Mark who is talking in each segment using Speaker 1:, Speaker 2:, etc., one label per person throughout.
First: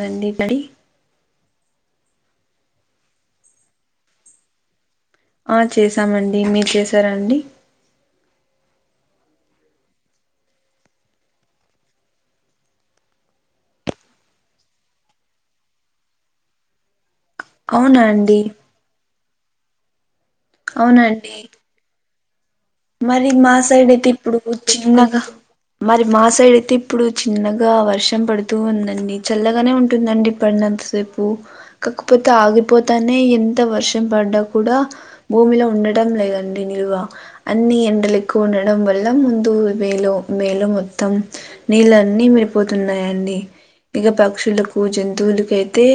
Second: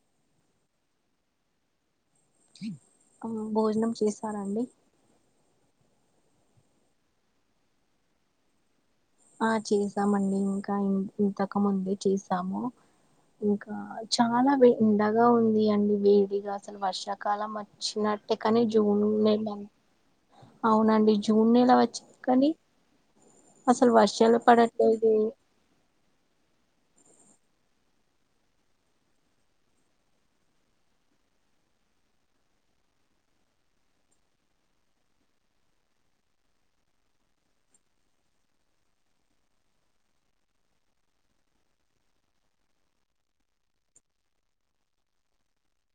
Speaker 1: రండి బడి
Speaker 2: ఆ భోజనం చేశానండి
Speaker 1: ఆ చేసామండి మీరు చేసారా అండి
Speaker 2: ఆ చేసామండి ఇంకా ఈ ఎంతకు ముందే చేసాము ఇంకా చాలా వే ఎండగా ఉంది అండి వేడిగా అసలు వర్ష కాల
Speaker 1: అవునా
Speaker 2: వచ్చినట్టే
Speaker 1: అండి
Speaker 2: కాని జూన్ అవునండి జూన్ నెలా వచ్చింది కానీ
Speaker 1: మరి మా సైడ్
Speaker 2: అసలు
Speaker 1: అయితే ఇప్పుడు
Speaker 2: వర్షాలు పడట్లేదు
Speaker 1: చిన్నగా
Speaker 2: ఏం
Speaker 1: మరి మా సైడ్ అయితే ఇప్పుడు చిన్నగా వర్షం పడుతూ ఉందండి చల్లగానే ఉంటుందండి పడినంత సేపు కాకపోతే ఆగిపోతానే ఎంత వర్షం పడ్డా కూడా భూమిలో ఉండట లేదండి నిలువా అన్ని ఎండలు ఎక్కువ ఉండడం వల్ల ముందు మే మేలో మొత్తం నీళ్ళన్నీ పోతున్నాయండి ఇక పక్షులకు జంతువులకు అయితే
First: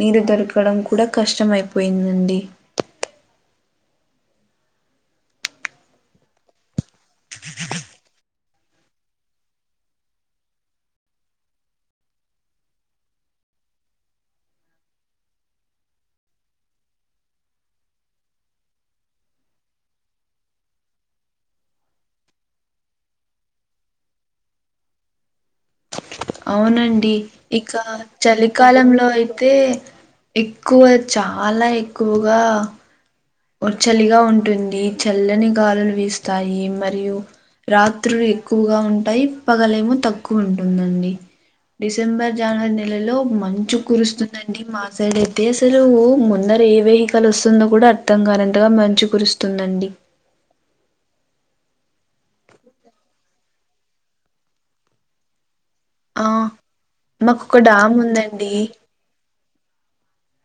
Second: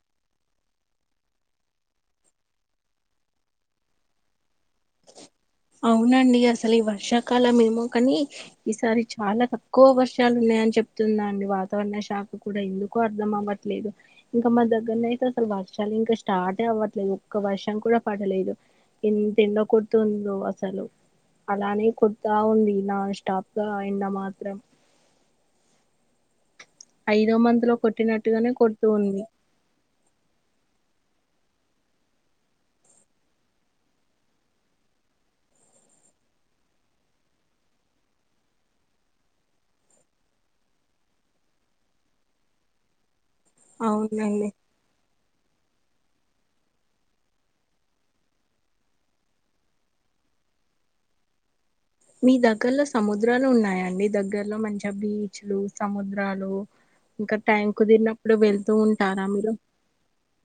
Speaker 1: నీరు దొరకడం కూడా కష్టం అయిపోయిందండి ఆ
Speaker 2: అవునండి అసలు ఈ వర్షాకాలం ఏమో కాని ఈసారి చాలా తక్కువ వర్షాలు ఉన్నాయి అని చెప్తుంది అండి వాతావరణ శాఖ కూడా ఎందుకు అర్థం అవ్వట్లేదు ఇంకా మా దగ్గర అయితే అసలు వర్షాలు ఇంకా స్టార్ట్ ఏ అవ్వట్లేదు ఒక్క వర్షం కూడా పడలేదు ఎంత ఎండో కొడుతుం దో అసలు అలానే కొడతా ఉంది నాన్ స్టాప్ గా ఎండ మాత్రం
Speaker 1: ఆ అవునండి
Speaker 2: ఐదో మంత్ లో
Speaker 1: ఇక
Speaker 2: కొట్టినట్టుగానే కొడుతూ
Speaker 1: చలికాలంలో
Speaker 2: ఉంది
Speaker 1: అయితే ఎక్కువ చాలా ఎక్కువగా ఉ చల్లీగా ఉంటుంది చల్లని గాలులు వీస్తాయి మరియు రాత్రులు ఎక్కువగా ఉంటాయి పగలేమో తక్కువ ఉంటుందండి డిసెంబర్ జనవరి నెలలో మంచు
Speaker 2: అవునండి
Speaker 1: కురుస్తుందండి మా సైడ్ అయితే అసలు ఓ ముందరా ఏ వెహికల్ వస్తుందో కూడా అర్ధ అర్ధం కానంతగా మంచు కురుస్తుందండి
Speaker 2: మీ దగ్గరలో సముద్రాలు ఉన్నాయండి దగ్గరలో మంచిగా బీచ్లు
Speaker 1: ఆ
Speaker 2: సముద్రాలు ఇంకా
Speaker 1: మాకు ఒక
Speaker 2: టైం
Speaker 1: డ్యామ్
Speaker 2: కుదిరినప్పుడు
Speaker 1: ఉందండి
Speaker 2: వెళ్తూ ఉంటారా మీరు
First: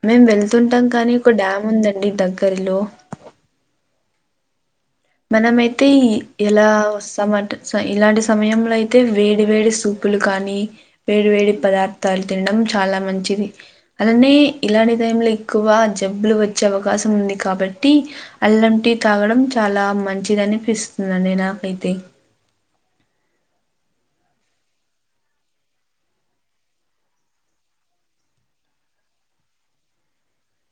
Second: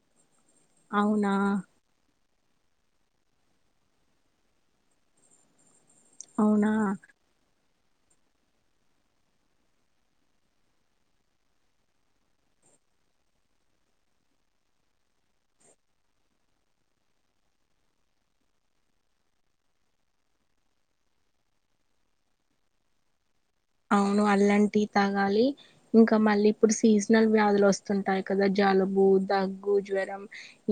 Speaker 1: మేము వెళ్తుంటాం కానీ
Speaker 2: అవునా
Speaker 1: ఒక డ్యామ్ ఉందండి దగ్గర్లో మన మయితే ఎలా
Speaker 2: అవునా
Speaker 1: వస్తామంటే సో ఇలాంటి సమయంలో అయితే వేడి వేడి సూపులు కానీ వేడి వేడి పదార్థాలు తినడం చాలా మంచిది అలానే ఇలాంటి టైంలో ఎక్కువ జబ్బులు వచ్చే అవకాశం ఉంది కా బట్టీ అల్లం టీ తాగడం చాలా మంచిది అనిపిస్తుంది అండి నాకైతే
Speaker 2: అవును అల్లం టి తాగాలి ఇంకా మళ్ళీ ఇప్పుడు సీజనల్ వ్యాధులు వస్తుంటాయి కదా జలుబు దగ్గు జ్వరం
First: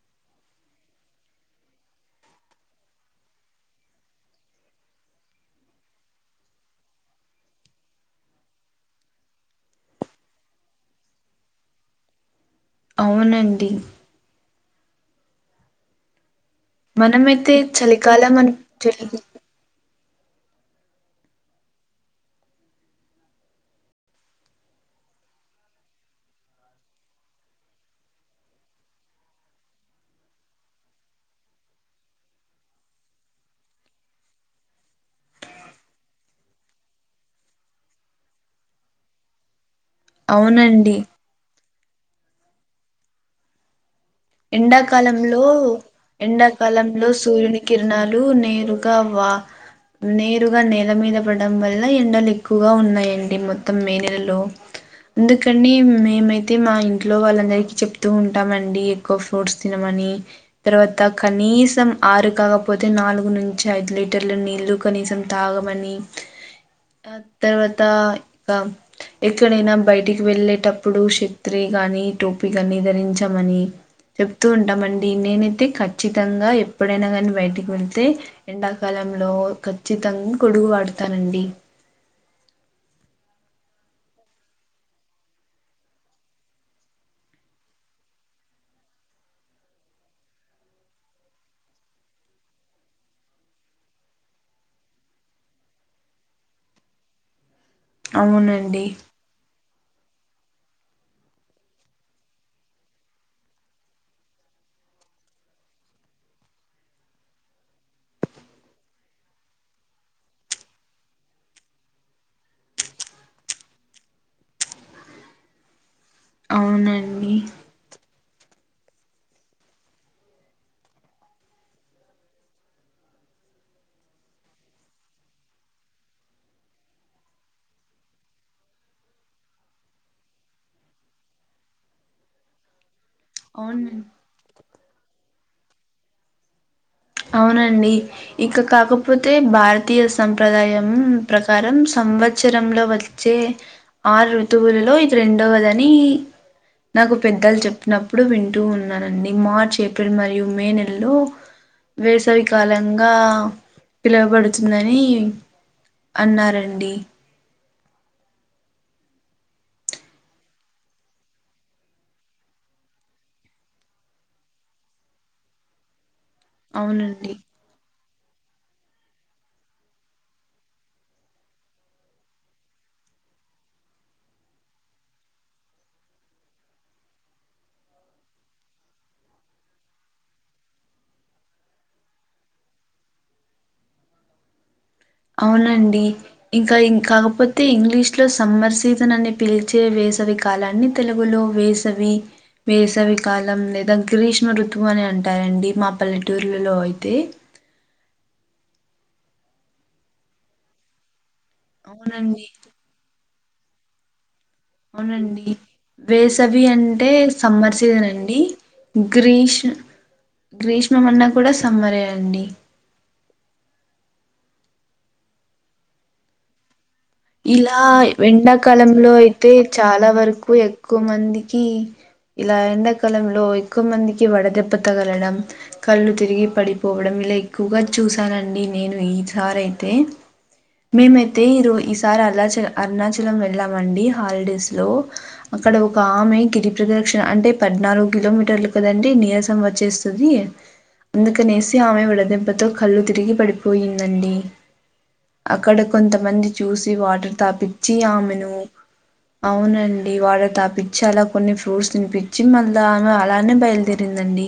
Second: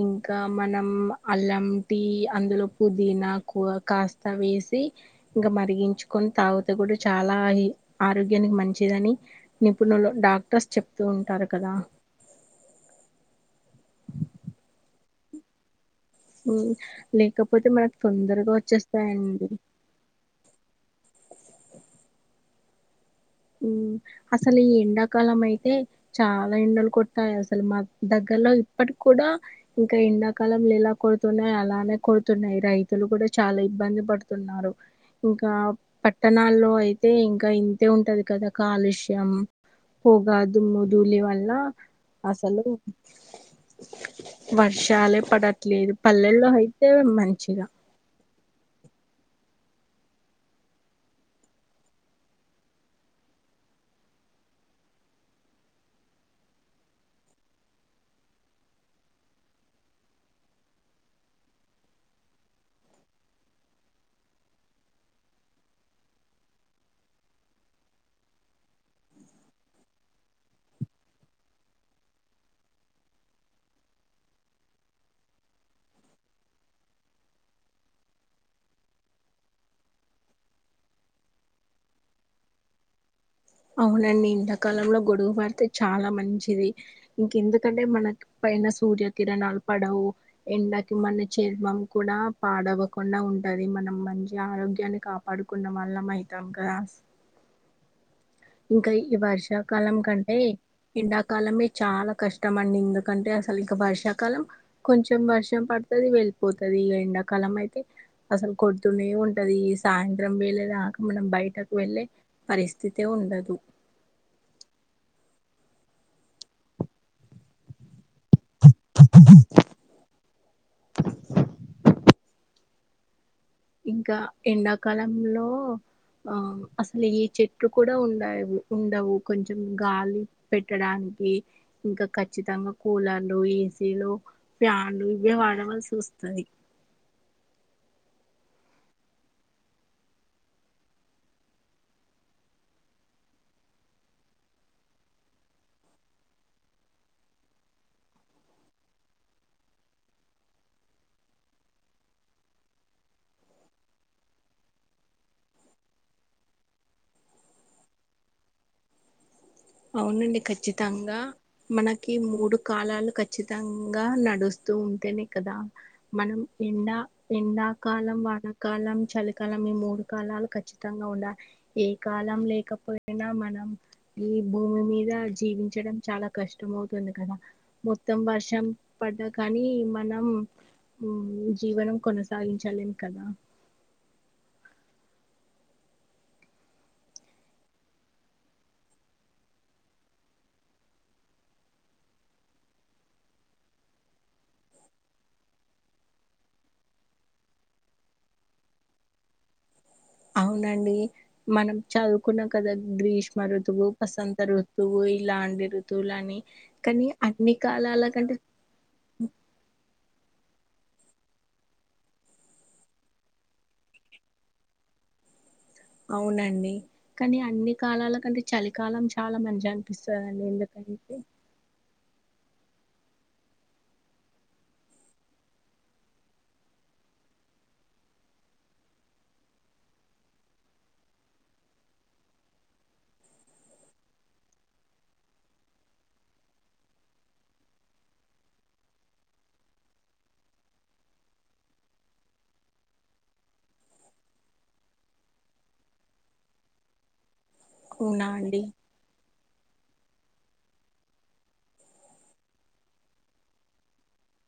Speaker 2: ఇంకా మనం అల్లం టి అందులో పోదినాకు కాస్త వేసి ఇంకా మరిగించుకొని తాగుతే కూడా చాలా ఆరోగ్యానికి మంచిదని నిపుణులు డాక్టర్స్ చెప్తూ ఉంటారు కదా
Speaker 1: అవునండి మనమైతే
Speaker 2: లేకపోతే మనకు
Speaker 1: చలికాలం
Speaker 2: తొందరగా
Speaker 1: అని చలి
Speaker 2: వచ్చేస్తాయండి ఉమ్ అసలు ఈ ఎండాకాలం అయితే చాలా ఎండలు కొట్టాయి అసలు మా దగ్గర లో ఇప్పటికి కూడా ఇంకా ఎండాకాలంలో ఎలా కొడుతున్నాయే అలానే కొడుతున్నాయి రైతులు కూడా చాలా ఇబ్బంది పడుతున్నారు ఇంకా పట్టణాల్లో అయితే ఇంకా ఇంతే ఉంటది కదా కాలుష్యం పొగా దుమ్ము
Speaker 1: అవునండి
Speaker 2: దూలి వల్ల అసలు
Speaker 1: ఆ
Speaker 2: వర్షాలే
Speaker 1: ఎండాకాలంలో
Speaker 2: పడట్లేదు పల్లెల్లో అయితే
Speaker 1: ఎండాకాలంలో సూర్యుని
Speaker 2: మంచిగా
Speaker 1: కిరణాలు నేరుగా వా నేరుగా నేల మీద పడడం వల్ల ఎండలు ఎక్కువగా ఉన్నాయండి మొత్తం మే నెలలో ఎందుకండి మేమైతే మా ఇంట్లో వాళ్ళందరికి చెప్తూ ఉంటాము అండి ఎక్కువ ఫ్రూట్స్ తినమని తర్వాత కనీసం ఆరు కాకపోతే నాలుగు నుంచి ఐదు లీట టర్ల నీల్లు కనీసం తాగమని ఆ తర్వాత ఇకా ఎక్కడైనా బయటికి వెళ్ళేటప్పుడు షత్రి గానీ టోపీగాని ధరించమని చెప్తూ ఉంటామండి నేనైతే ఖచ్చితంగా ఎప్పుడైనా కానీ బయటికి వెళ్తే ఎండాకాల లో ఖచ్చితంగా గొడుగు వాడతానండి
Speaker 2: అవులేనండి ఇంతకాలంలో గొడుగు పడితే చాలా మంచిది ఇంకెందుకంటే మనకి పైన సూర్యకిరణాలు పడవు ఎండకి మన చర్మం కూడా పాడవకుండా ఉంట అది మనం మంచి ఆరోగ్యాన్ని కాపాడుకున్న వాళ్లం అవుతాం కదా
Speaker 1: [inaudible] అవునండి
Speaker 2: ఇంకా ఈ వర్ష కాలం కంటే ఎండాకాలమే చాలా కష్టం అండి ఎందుకంటే అసలు ఇంక వర్షాకాలం కొంచెం వర్షం పడుతది వెళ్ళిపోతది ఇగ ఎండాకాలం అయితే అసలు కొడుతూనే ఉంటది ఈ సాయంత్రం వేళ్ళేదాక మనం బయటకు వెళ్లే పరిస్థితి తే ఉండదు
Speaker 1: అవునండి
Speaker 2: [inaudible] ఇంకా ఎండాకాలంలో ఆ అసలు ఈ చెట్టు కూడా ఉండ ఉండవు కొంచెం గాలి పెట్టడానికి వి ఇంకా ఖచ్చితంగా కూలర్లు
Speaker 1: అవును
Speaker 2: ఏసీలు ఫ్యాన్లు ఇవే వాడవలసి వస్తది
Speaker 1: అవునండి ఇక కాకపోతే భారతీయ సంప్రదాయం ప్రకారం స సంవత్సరంలో వచ్చే ఆరు ఋతువులలో ఇది రెండవదని నాకు పెద్దలు చెప్పినప్పుడు వింటూ ఉన్నానండి మార్చ్ ఏప్రిల్ మరియు మే నెలలో వేసవి కాలంగా పిలువబడుతుందని అన్నారండి
Speaker 2: అవునండి ఖచ్చితంగా మనకి మూడు కాలాలు ఖచ్చితంగా నడుస్తూ ఉంటేనే కదా మనం ఎండా
Speaker 1: అవునండి
Speaker 2: ఎండాకాలం వానాకాలం చలికాలం ఈ మూడు కాలాలు ఖచ్చితంగా ఉండ ఏ కాలం లేకపోయినా న్న మన ఈ భూమి మీద జీవించడం చాలా కష్టం అవుతుంది కదా మొత్తం వర్షం పడ్డ కా కానీ మనం జీవనం కొనసాగించలేం కదా
Speaker 1: అవు అవునండి ఇంక ఇంక కాపోతే ఇంగ్లీష్ లో సమ్మర్ సిజను అని పిలిచే వే వేసవి కాలాన్ని తెలుగులో వేసవి వేసవికాలం లేదా గ్రీష్మ ఋతువు అని అంటారండి మా పల్లెటూర్లలో అయితే [inaudible]
Speaker 2: అవునండి మనం
Speaker 1: అవునండి
Speaker 2: చదువుకున్నాం కదా గ్రీష్మ ఋతువు వసంత ఋతువు
Speaker 1: అవునండి
Speaker 2: ఇలాంటి ఋతువులు అని
Speaker 1: వేసవి
Speaker 2: కానీ
Speaker 1: అంటే
Speaker 2: అన్ని
Speaker 1: సమ్మర్
Speaker 2: కాలాల
Speaker 1: సీజన్
Speaker 2: కంటే
Speaker 1: అండి గ్రీష్ గ్రీష్మం అన్నా కూడా సమ్మరే అండి
Speaker 2: అవునండి కానీ అన్ని
Speaker 1: ఇలా
Speaker 2: కాలాల కంటే చలికాలం
Speaker 1: ఎండాకాలంలో
Speaker 2: చాలా
Speaker 1: అయితే
Speaker 2: మంచిగా
Speaker 1: చాలా
Speaker 2: అనిపిస్తదండి
Speaker 1: వరకు ఎక్కువ
Speaker 2: ఎందుకంటే
Speaker 1: మందికి ఇలా ఎండాకాలంలో ఎక్కువ మందికి వడదెబ్బతగలడం కళ్ళు తిరిగి పడిపోవడం లైక్ ఎక్కువగా చూసానండి నేను ఈ సారి అయితే మేమైతే ఈరో సారి అరుణాచల అరుణాచలం వెళ్ళామండి హాలిడేస్ లో అక్కడ ఒక ఆమె గిరిప్రధర్ క్షన అంటే పద్నాలుగు కిలోమీటర్లు కదండి నీరసం వచ్చేస్తది అందుకనేేసి ఆమె వడ దెబ్బతో కళ్ళు తిరిగి పడిపోయిందండి అక్కడ కొంతమంది చూసి వాటర్ తాపిచ్చి
Speaker 2: అవునా
Speaker 1: ఆమెను
Speaker 2: అండి
Speaker 1: అవునండి వాడర్ తాపిచ్చి అలా కొన్ని ఫ్రూట్స్ తినిపిచ్చి మళ్ళ ఆమె అలానే బయలుదేరిందండి డి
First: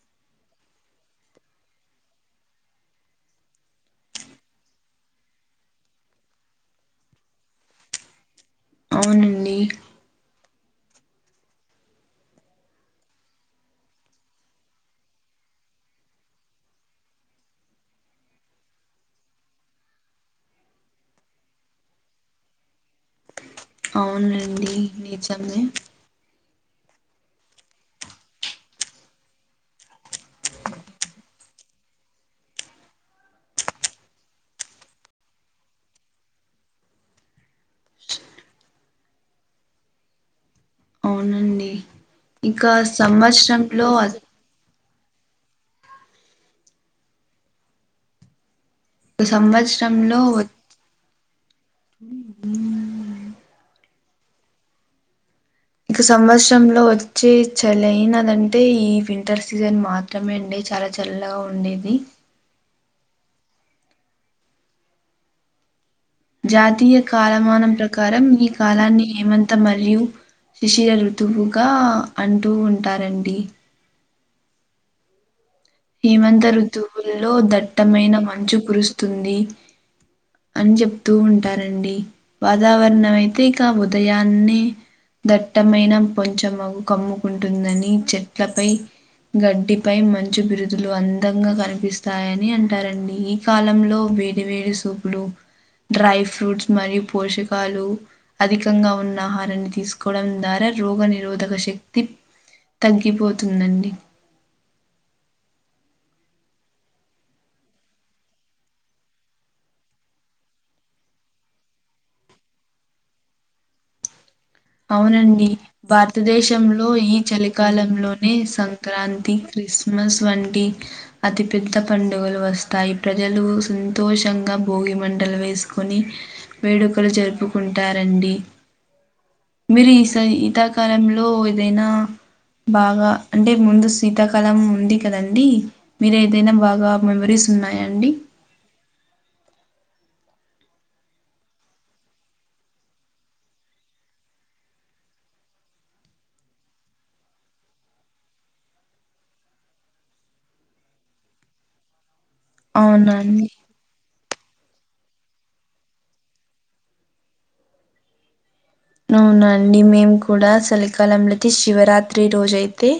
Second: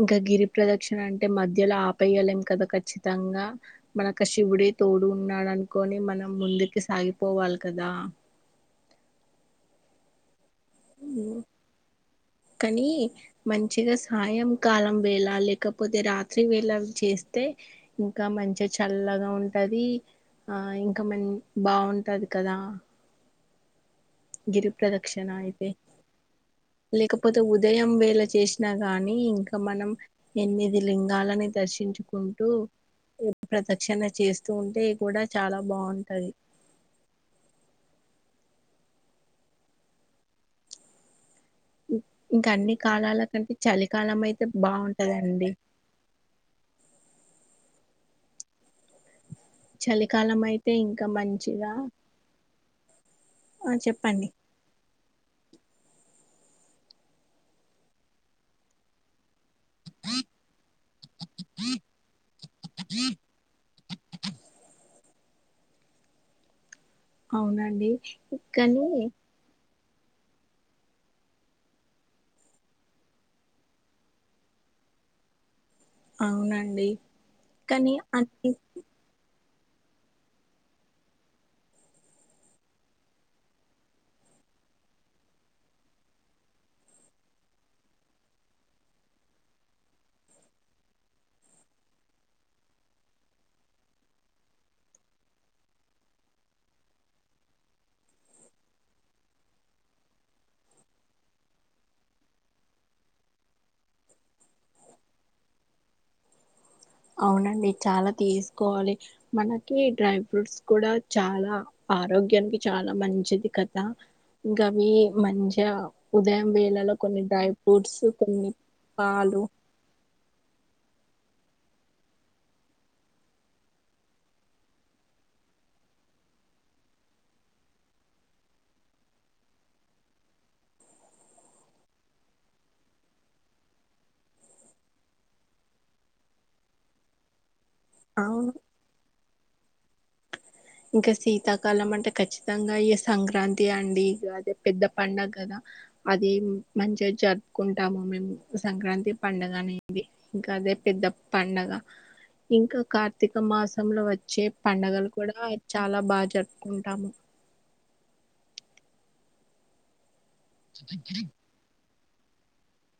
Speaker 2: ఇంకా గిరి ప్రదక్షిణ అంటే మధ్యలో ఆపేయ్యలేం కదా ఖచ్చితంగా మనక శివుడి తోడు ఉన్నాడు అనుకోని మనం ముందుకి సాగిపోవాలి కదా
Speaker 1: అవునండి [inaudible]
Speaker 2: కానీ మంచిగ సాయంకాలం వేళ, లేకపోతే రాత్రి వేళ చేస్తే ఇంకా మంచిగా చల్లగా ఉంటది ఆ ఇంకా మన్ బాగుంటది కదా
Speaker 1: అవునండి
Speaker 2: గిరిప్రదక్షిణ
Speaker 1: నిజమే
Speaker 2: అయితే లేకపోతే ఉదయం వేళ చేసినా గానీ, ఇంక మనం ఎనిమిది లింగాలని దర్శి శించుకుంటూ ఓ ప్రదక్షణ చేస్తూ ఉంటే కూడా చాలా బాగుంటది
Speaker 1: అవునండి
Speaker 2: ఇంకా
Speaker 1: ఇక
Speaker 2: అన్ని కాలాల కంటే
Speaker 1: సంవత్సరంలో
Speaker 2: చలికాలం అయితే బా కదండి
Speaker 1: ఇక సంవత్సరంలో
Speaker 2: చలికాలం అయితే ఇంకా మంచిగా ఆ చెప్ పండి
Speaker 1: ఇక సంవత్సరంలో వచ్చే చలైనదంటే ఈ వింటర్ సీజన్ మాత్రమే అండి చాలా చల్లగా ఉండేది.
Speaker 2: అ
Speaker 1: జాతీయ కాలమానం
Speaker 2: అవునండి
Speaker 1: ప్రకారం ఈ
Speaker 2: కానీ
Speaker 1: కాలాన్ని హేమంత మ మరియు శిశిర ఋతువుగా అంటూ ఉంటారండి. హేమంత
Speaker 2: అవునండి
Speaker 1: ఋతువుల్లో
Speaker 2: కానీ
Speaker 1: దట్టమైన
Speaker 2: అన్ని
Speaker 1: మంచు కురుస్తుంది. అన్ చెప్తూ ఉంటారండి. వాతావరణం అయితే ఇక ఉదయాన్నే దట్టమైన కొంచం మగు కమ్ముకుంటుందని చెట్లపై గడ్డిపై మంచు బిరు జులు అందంగా కనిపిస్తాయని అంటారండి. ఈ కాలంలో వేడి వేడి సూపులు డ్రై ఫ్రూట్స్ మరియు పోషకాలు అధికంగా ఉన్న ఆహారాన్ని తీసుకోవడం ద్వారా రోగ నిరోధక శక్తి తగ్గిపోతుందండి.
Speaker 2: అవునండి చాలా తీసుకోవాలి, మనకి డ్రై ఫ్రూట్స్ కూడా చాలా ఆరోగ్యానికి చాలా మంచిది కదా ఇంకా అవి
Speaker 1: అవునండి
Speaker 2: మంచిగా ఉదయం
Speaker 1: భారతదేశంలో
Speaker 2: వేళలో
Speaker 1: ఈ
Speaker 2: కొన్ని డ్రై ఫ్రూట్స్
Speaker 1: చలికాలంలోనే
Speaker 2: కొన్ని
Speaker 1: సంక్రాంతి
Speaker 2: పాలు
Speaker 1: క్రిస్మస్ వంటి అతి పెద్ద పండుగలు వస్తాయి, ప్రజలు సంతోషంగా భోగి మ టలు వేసుకొని వేడుకలు జరుపుకుంటారండి. మీరు ఈ స ఈతాకాలంలో ఏదైనా బాగా అంటే ముందు శీతాకాలం ఉంది కదండి, మీరు ఏదైనా బాగా మెమరీస్ ఉన్నాయండి?
Speaker 2: అవును ఇంకా శీతాకాలం అంటే ఖచ్చితంగా ఇ సంక్రాంతి అండి ఇక అదే పెద్ద పండుగ కదా అది మంచిగా జరుపుకుంటాము మేం సంక్రాంతి పండగ అనేది ఇంకా అదే పెద్ద పండగ, ఇంకా
Speaker 1: అవునా
Speaker 2: కార్తీక
Speaker 1: అండి
Speaker 2: మాసంలో వచ్చే పండగలు కూడా చాల బా జరుపుకుంటాం.
Speaker 1: అవునండి మేం కూడా చలికాలంలోతే శివరా రాత్రి రోజయితే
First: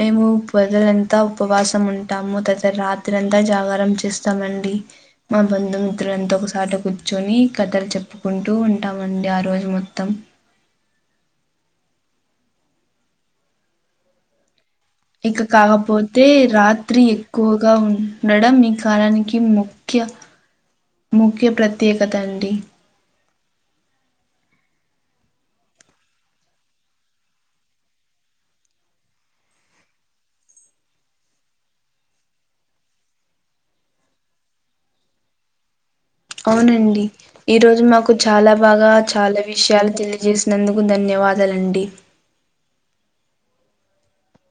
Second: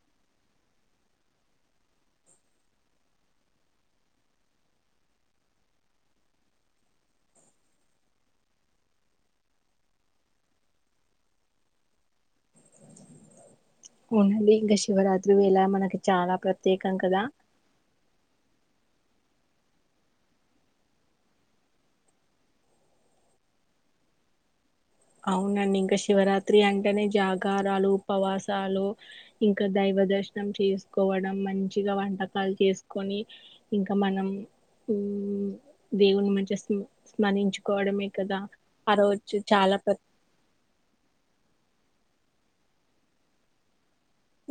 Speaker 1: మేము పగలంతా ఉపవాసం ఉంటాము తర్త రాత్రాంత జ జాకారం చేస్తామండి. మా బంధుమిత్రులంత ఒకసాట కూర్చొని కథలు చెప్పుకుంటు ఉంటామండి ఆ రోజు మొత్తం
Speaker 2: ఉనాది గష
Speaker 1: ఇక కాకపోతే రాత్రి
Speaker 2: కదా
Speaker 1: ఎక్కువగా ఉండడం ఈ కాలానికి ముముఖ్య ముఖ్య ప్రత్యేకత అండి
Speaker 2: అవునండి ఇంకా శివరాత్రి అంటేనే జాగారాలు ఉపవాసాలు ఇంకా దై ప్ర దర్శనం చేసుకోవడం మంచిగా వంటకాలు చేసుకొని ఇంకా మనం ఉ దేవుని మధ్య
Speaker 1: అవునండి ఈరోజు
Speaker 2: స్మరించుకోవడమే
Speaker 1: మాకు
Speaker 2: కదా
Speaker 1: చాలా బాగా
Speaker 2: ఆ రోజు చాలా
Speaker 1: విషయాలు
Speaker 2: ప్ర
Speaker 1: తెలియజేసినందుకు ధన్యవాదాలండి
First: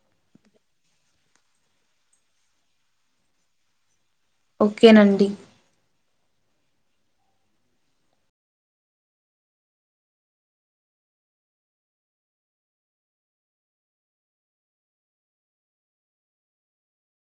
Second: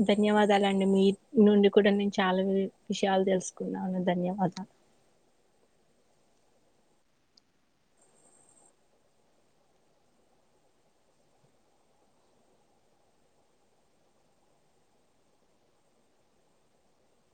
Speaker 2: ధన్యవాదాలండి మీ నుండి కూడా నేను చాలా విషయాలు తెలుసుకున్నాను ధన్యవాదాలు
Speaker 1: ఓకేనండి